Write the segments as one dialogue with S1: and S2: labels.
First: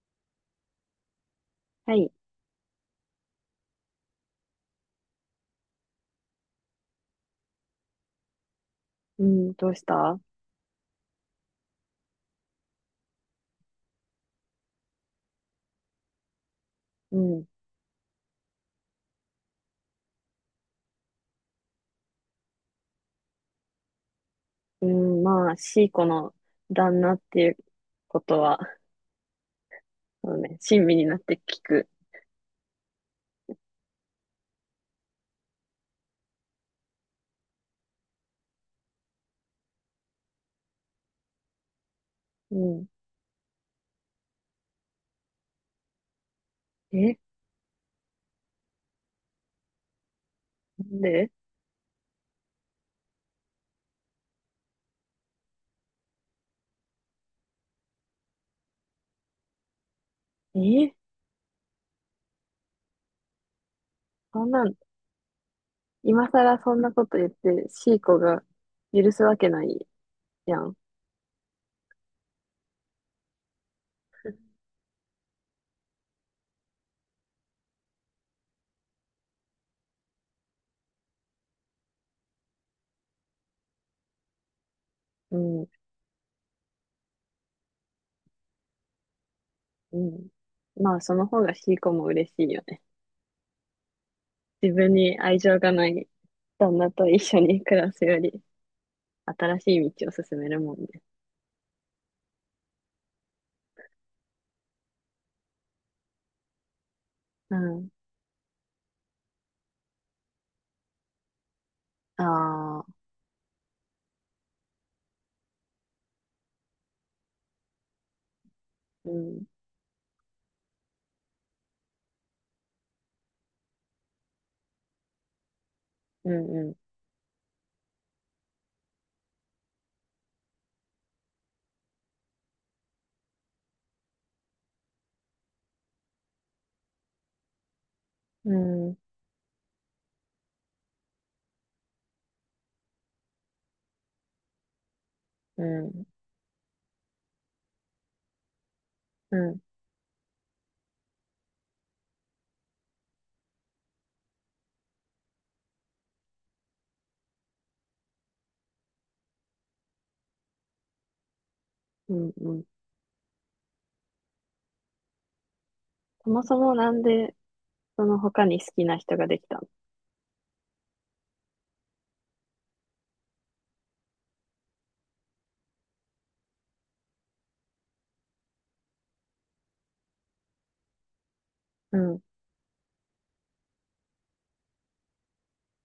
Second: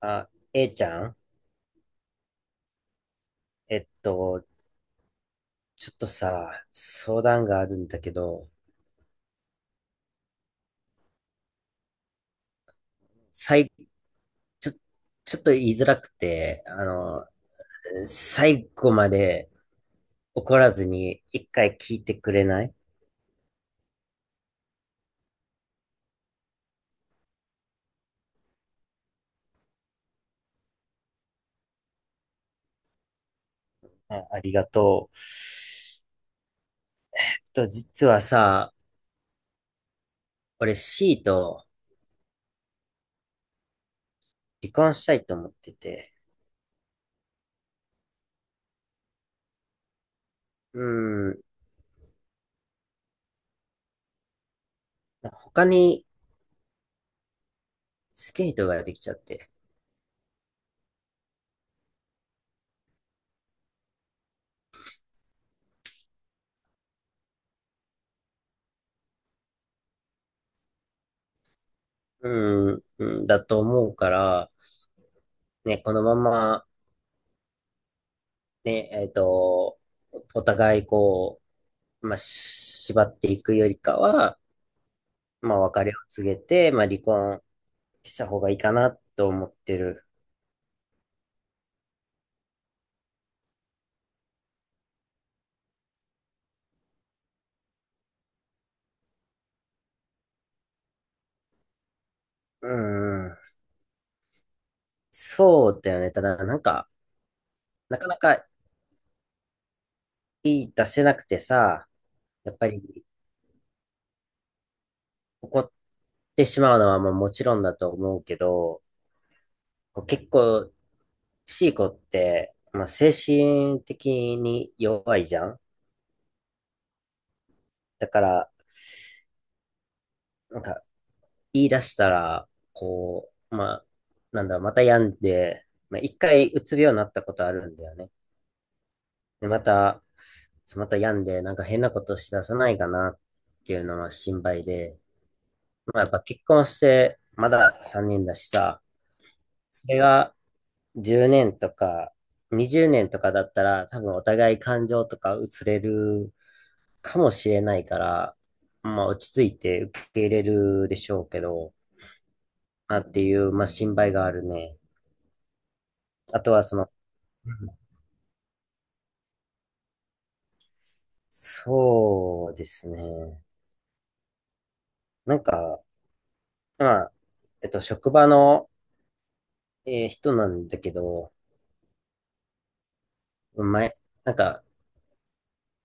S1: あ、A ちゃん、
S2: はい。
S1: えっと、ちょっとさ、相談があるんだけど、
S2: うん、どうした？
S1: 最、ちょ、ちょっと言いづらくて、
S2: うん。
S1: 最後まで怒らずに一回聞いてくれない？
S2: うん、まあ、シーコの旦那っていうことは、そうね、親身になって聞く。
S1: あ、ありがとう。と、実はさ、俺 C と
S2: うん。
S1: 離婚したいと思ってて、
S2: え、
S1: う
S2: なんで？
S1: ん、他にスケートができちゃって、
S2: えそんなん、今更そんなこと言って、シーコが許すわけないやん。
S1: うん、うんだと思うから、ね、このままね、えっと、お互いし縛っていくよりかは、
S2: う
S1: まあ、
S2: ん、
S1: 別れを告げて、まあ、離婚した方がいいかなと思って
S2: う
S1: る。
S2: ん。まあ、その方がシーコも嬉しいよね。自分に愛情がない旦那と一緒に暮らすより、新しい道を進めるもんね。
S1: うん、そうだよね。ただ、なんか、
S2: うん。
S1: なかなか言い出せなくてさ、やっぱ
S2: ああ、
S1: り怒ってしまうのはまあもちろんだと思うけど、
S2: うん、
S1: こう結構、シーコって、まあ、精神的に弱いじゃん。
S2: うん、
S1: だから、なんか、言い出したら、こう、まあ、なんだろう、また病んで、まあ、一回うつ病になったことあるんだよね。
S2: うん、うん。
S1: で、また、また病んで、なんか変なことしださないかなっていうのは心配で、
S2: う
S1: まあ、
S2: ん、
S1: やっぱ結婚して、まだ3年だしさ、
S2: うん、
S1: それが10年とか20年とかだったら、多分お互い感情とか薄れるかもしれないから、まあ、落ち着いて受け入れるでしょうけど、
S2: うん、うん。
S1: なっていう、まあ、心配があるね。
S2: そ
S1: あ
S2: も
S1: と
S2: そ
S1: は、そ
S2: も
S1: の、
S2: なんで、
S1: うん、
S2: その他に好きな人ができたの？
S1: そうですね。なんか、まあ、職場の、人なんだけど、
S2: うん、
S1: 前、なんか、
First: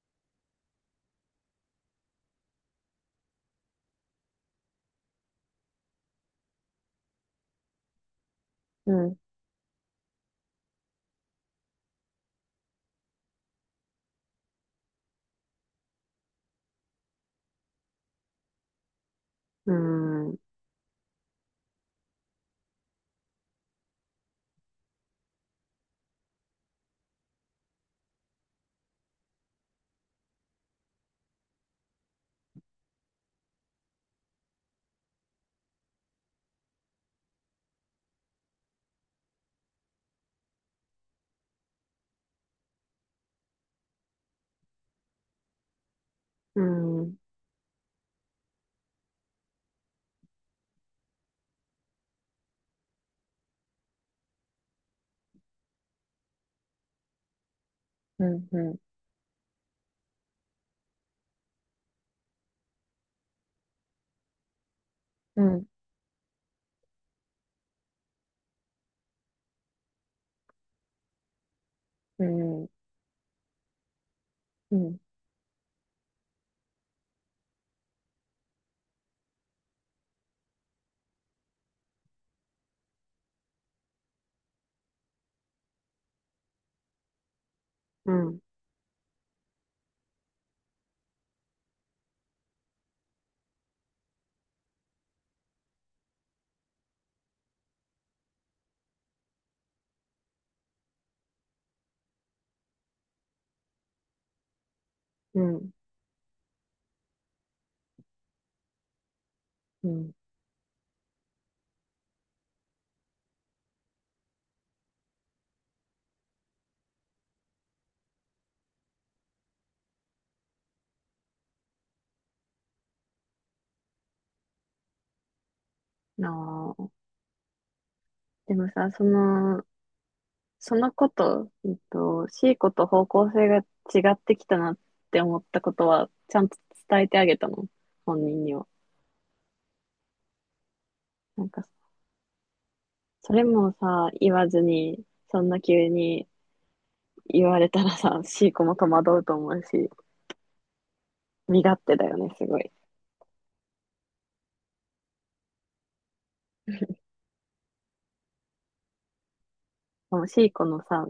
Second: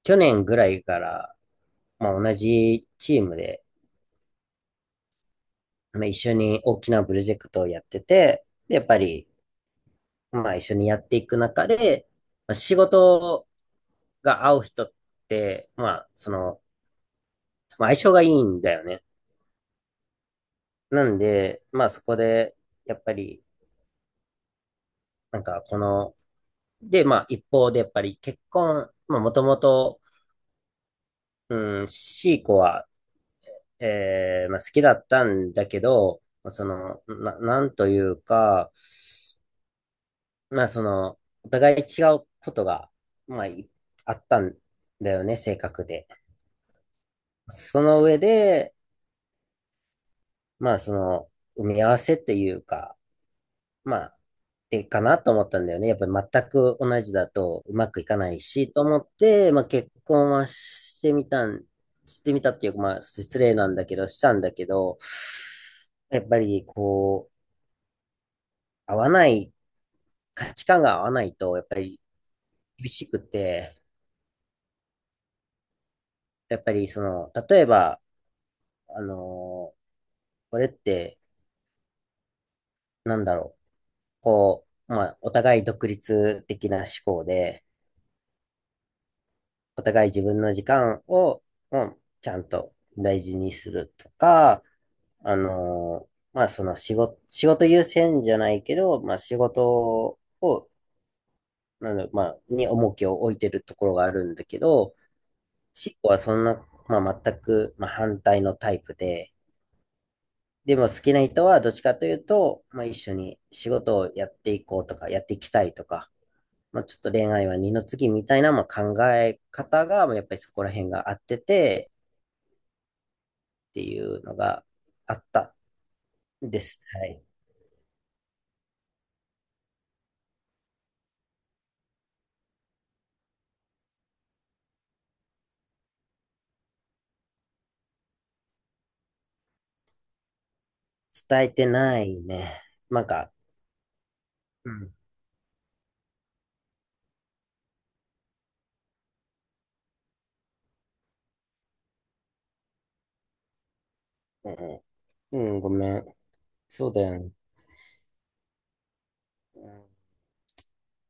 S1: 去年ぐらいから、まあ、同じチームで、まあ、一緒に大きなプロジェクトをやってて、で、やっ
S2: う
S1: ぱ
S2: ん、
S1: り、まあ、一緒にやっていく中で、まあ、仕事が合う人って、まあ、その、まあ相性がいいんだよね。
S2: うん、
S1: なんで、まあそこで、やっぱり、なんかこの、で、まあ一方でやっぱり結婚、まあもともと、うん、C 子は、まあ好きだったんだけど、その、なんというか、まあその、お互い違うことが、まあいあったんだよね、性格で。
S2: うん、うん、
S1: その上で、まあその、埋め合わせっていうか、まあてかなと思ったんだよね。やっぱり全く同じだとうまくいか
S2: う
S1: ないし、
S2: ん、
S1: と思って、まあ結婚はしてみたん、してみたっていうか、まあ失礼なんだけど、したんだけど、
S2: うん、
S1: やっぱりこう、合わない、価値観が合わないと、やっぱり
S2: うん、うん、
S1: 厳しくて、
S2: うん、
S1: やっぱりその、例えば、あのーこれって、なんだろう。こう、まあ、お互い独立的な思考で、お互い自分の時間を、うんちゃんと大事にするとか、あのーまあ、その仕事優先じゃないけど、まあ、仕事を、なんだろうまあ、に重きを置いてるところがあるんだけど、
S2: うん、
S1: シコはそんな、まあ、全く、まあ、反対のタイプで、
S2: うん。
S1: でも好きな人はどっちかというと、まあ、一緒に仕事をやっていこうとか、やっていきたいとか、まあ、ちょっと恋愛は二の次みたいな、まあ、考え方が、まあやっぱりそこら辺が合ってて、っていうのがあったんで
S2: な
S1: す。
S2: あ。
S1: はい。
S2: でもさ、その、その子と、C 子と方向性が違ってきたなって思ったことは、ちゃんと伝えてあげたの、本人には？な
S1: 伝
S2: ん
S1: え
S2: か、
S1: てないね。なんか、
S2: それもさ、言わず
S1: うん、
S2: に、そんな急に言われたらさ、C 子も戸惑うと思うし。身勝手だよね、すごい。
S1: うん、うん、ごめん。そうだよね。うん、
S2: もうシーコのさ、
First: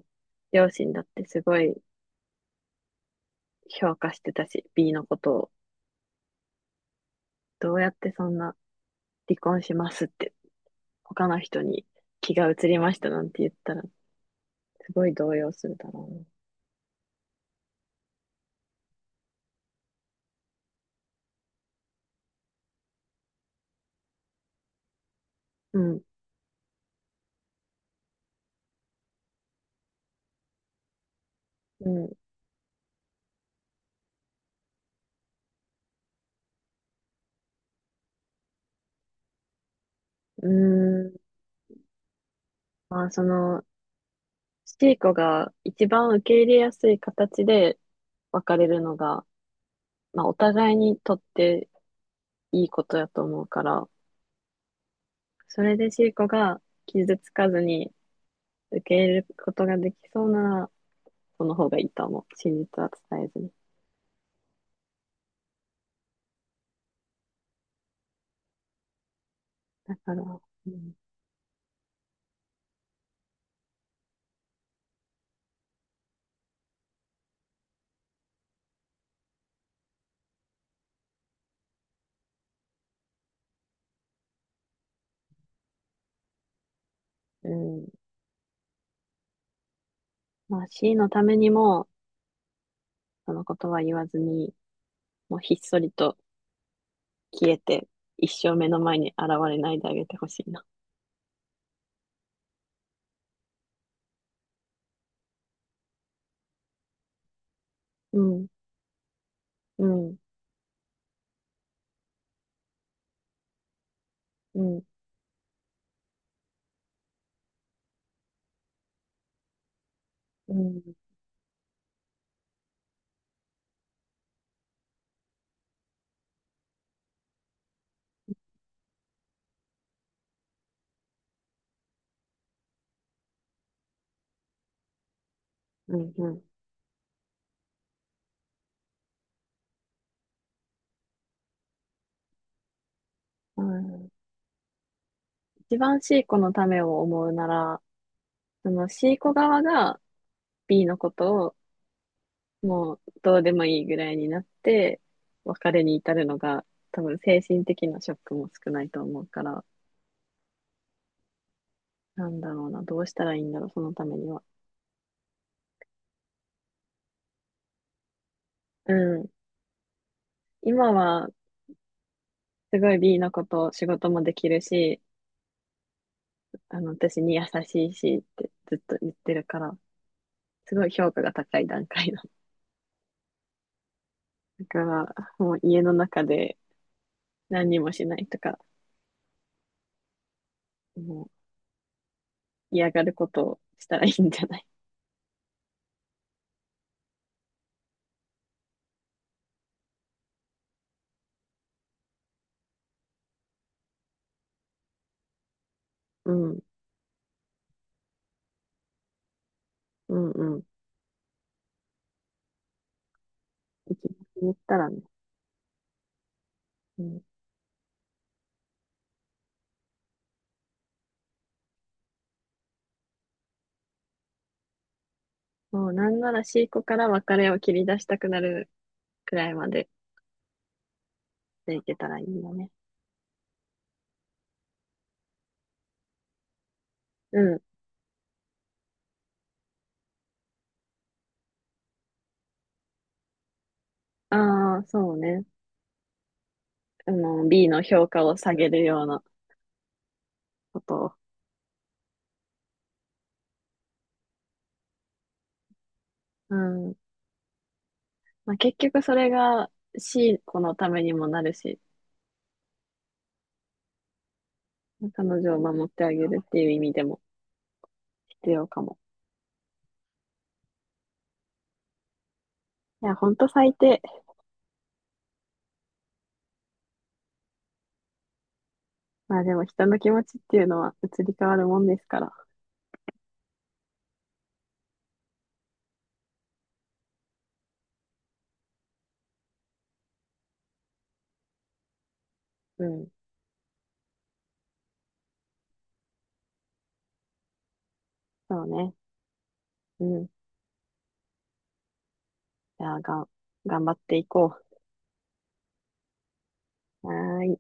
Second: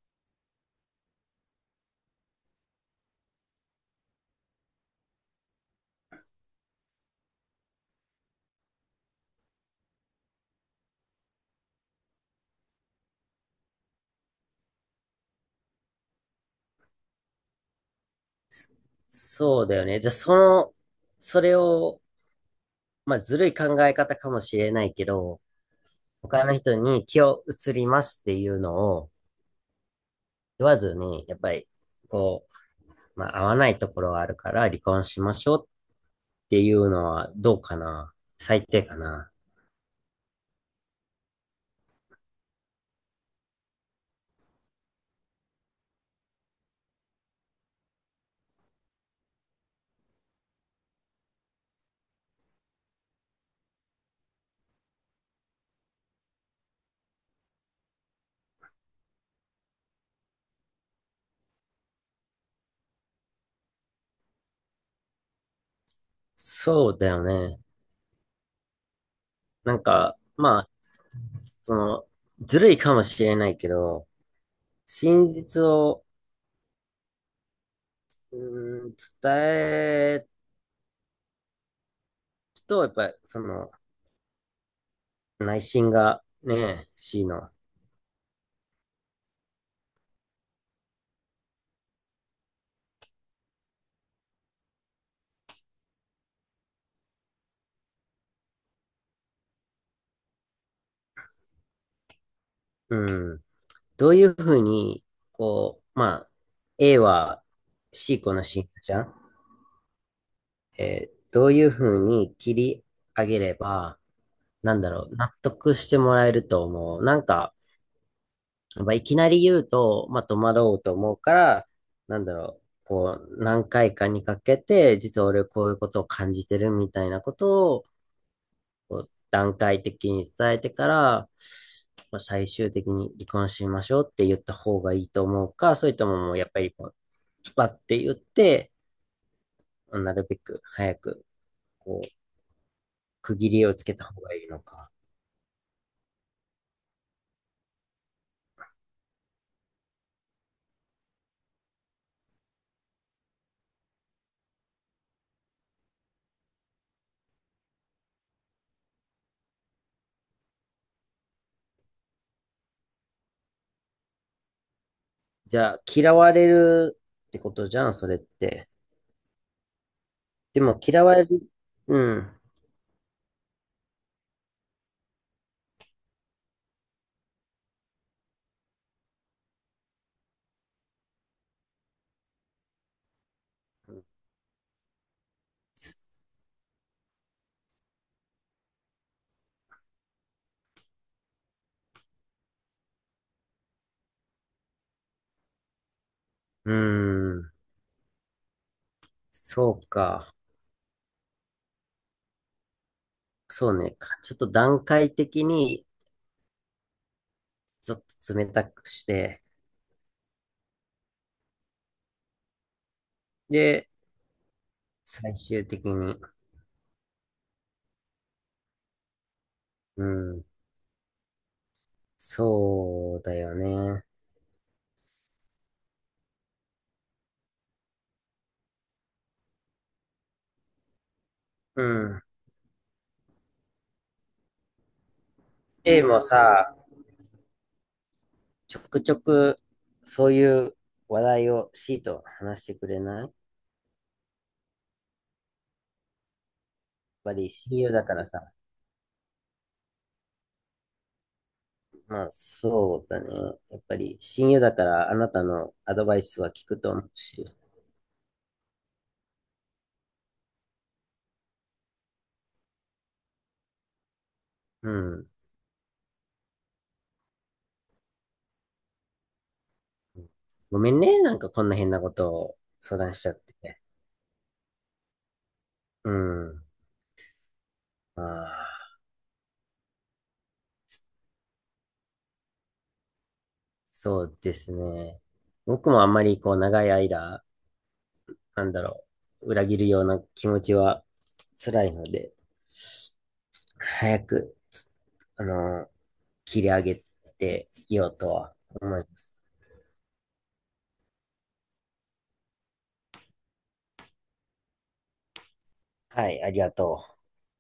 S2: 両親だってすごい評価してたし、B のことを。どうやってそんな、離婚しますって、他の人に気が移りましたなんて言ったら、すごい動揺するだろうね。
S1: そ、そうだよね。じゃあ、その、それを、まあ、ずるい考え方かもしれないけど、
S2: うん、
S1: 他の人に気を移りますっていうのを言わずに、やっぱり、
S2: う
S1: こう、まあ、合わないところはあるから離婚しましょうっていうのはどうかな。最低かな。
S2: ん、うーん。まあ、その、シーコが一番受け入れやすい形で別れるのが、まあ、お互いにとっていいことだと思うから、それでシーコが傷つかずに、受け入れることができそうなら、その方がいいと思う。真実は伝えずに。
S1: そうだよね。なん
S2: だから、
S1: か、ま
S2: う
S1: あ、
S2: ん、
S1: その、ずるいかもしれないけど、真実を、うーん、伝えると、やっぱり、その、内心がね、C
S2: う
S1: の、
S2: ん、まあ C のためにも、そのことは言わずに、もうひっそりと消えて、一生目の前に現れないであげてほしいな。
S1: うん、どういうふうに、こう、まあ、A は
S2: う
S1: C 子の
S2: ん、
S1: 信者じゃん、
S2: うん、
S1: どういうふうに切り上げれば、
S2: う
S1: なん
S2: ん、
S1: だろう、納得してもらえると思う？なんか、まあ、いきなり言うと、まあ、戸
S2: う
S1: 惑う
S2: ん、
S1: と思うから、なんだろう、こう、何回かにかけて、実は俺こういうことを感じてるみたいなことを、こう段階的に伝えてから、まあ、最終的に離婚しましょうって言った方がいいと思うか、それ
S2: う
S1: と
S2: ん、
S1: も
S2: う
S1: もう
S2: ん。
S1: やっぱりこう、スパって言って、なるべく早く、こう、区切
S2: う
S1: りをつけた
S2: ん、
S1: 方がいいのか。
S2: 一番 C 子のためを思うなら、その C 子側が B のことをもうどうでもいいぐらいになって、別れに至るのが、多分精神的なショックも少ないと思うから、なんだろうな、どうしたらいいんだろう、そのためには。
S1: じゃあ、嫌われるってことじゃん、それって。
S2: うん。
S1: でも
S2: 今
S1: 嫌われ
S2: は、
S1: る、うん、
S2: すごい B のこと、仕事もできるし、あの、私に優しいしってずっと言ってるから、すごい評価が高い段階だ。だから、もう家の中で何にもしないとか、もう嫌がることをしたらいいんじゃない？
S1: うん。そうか。そうね。かちょっと段階的に、
S2: うん、
S1: ちょっと冷たくして、
S2: うん、うん。
S1: で、
S2: 生き残ったらね。
S1: 最終的に、
S2: うん、
S1: うん、そうだよね。
S2: もうなんなら C 子から別れを切り出したくなるくらいまででい
S1: う
S2: けたらい
S1: ん。
S2: いよね。
S1: A もさ、
S2: うん。
S1: ちょくちょく、そういう話題を C と話してくれない？やっ
S2: ああ、そうね。あ
S1: ぱ
S2: の、
S1: り
S2: B
S1: 親
S2: の
S1: 友だ
S2: 評
S1: か
S2: 価
S1: ら
S2: を下
S1: さ。
S2: げるようなことを。
S1: まあ、そうだね。やっぱり親友だから、あなたのアドバイスは
S2: う
S1: 聞くと
S2: ん。
S1: 思うし。
S2: まあ、結局それが C 子のためにもなるし、
S1: う
S2: 彼
S1: ん。
S2: 女を守ってあげるっていう意味でも必要かも。
S1: ごめんね。なんかこんな変なことを相
S2: いや、
S1: 談し
S2: ほ
S1: ちゃ
S2: ん
S1: っ
S2: と最
S1: て。
S2: 低。
S1: うん。ああ、
S2: まあでも人の気持ちっていうのは移り変わるもんですから。
S1: そうですね。僕もあんまりこう長い間、なんだろう、裏切るような気持ちは辛いので、
S2: うん。
S1: 早く、あの、切り上げていようとは
S2: そうね。
S1: 思います。
S2: うん。じゃあ、がん、頑張っていこ
S1: はい、ありがと
S2: う。
S1: う。
S2: はーい。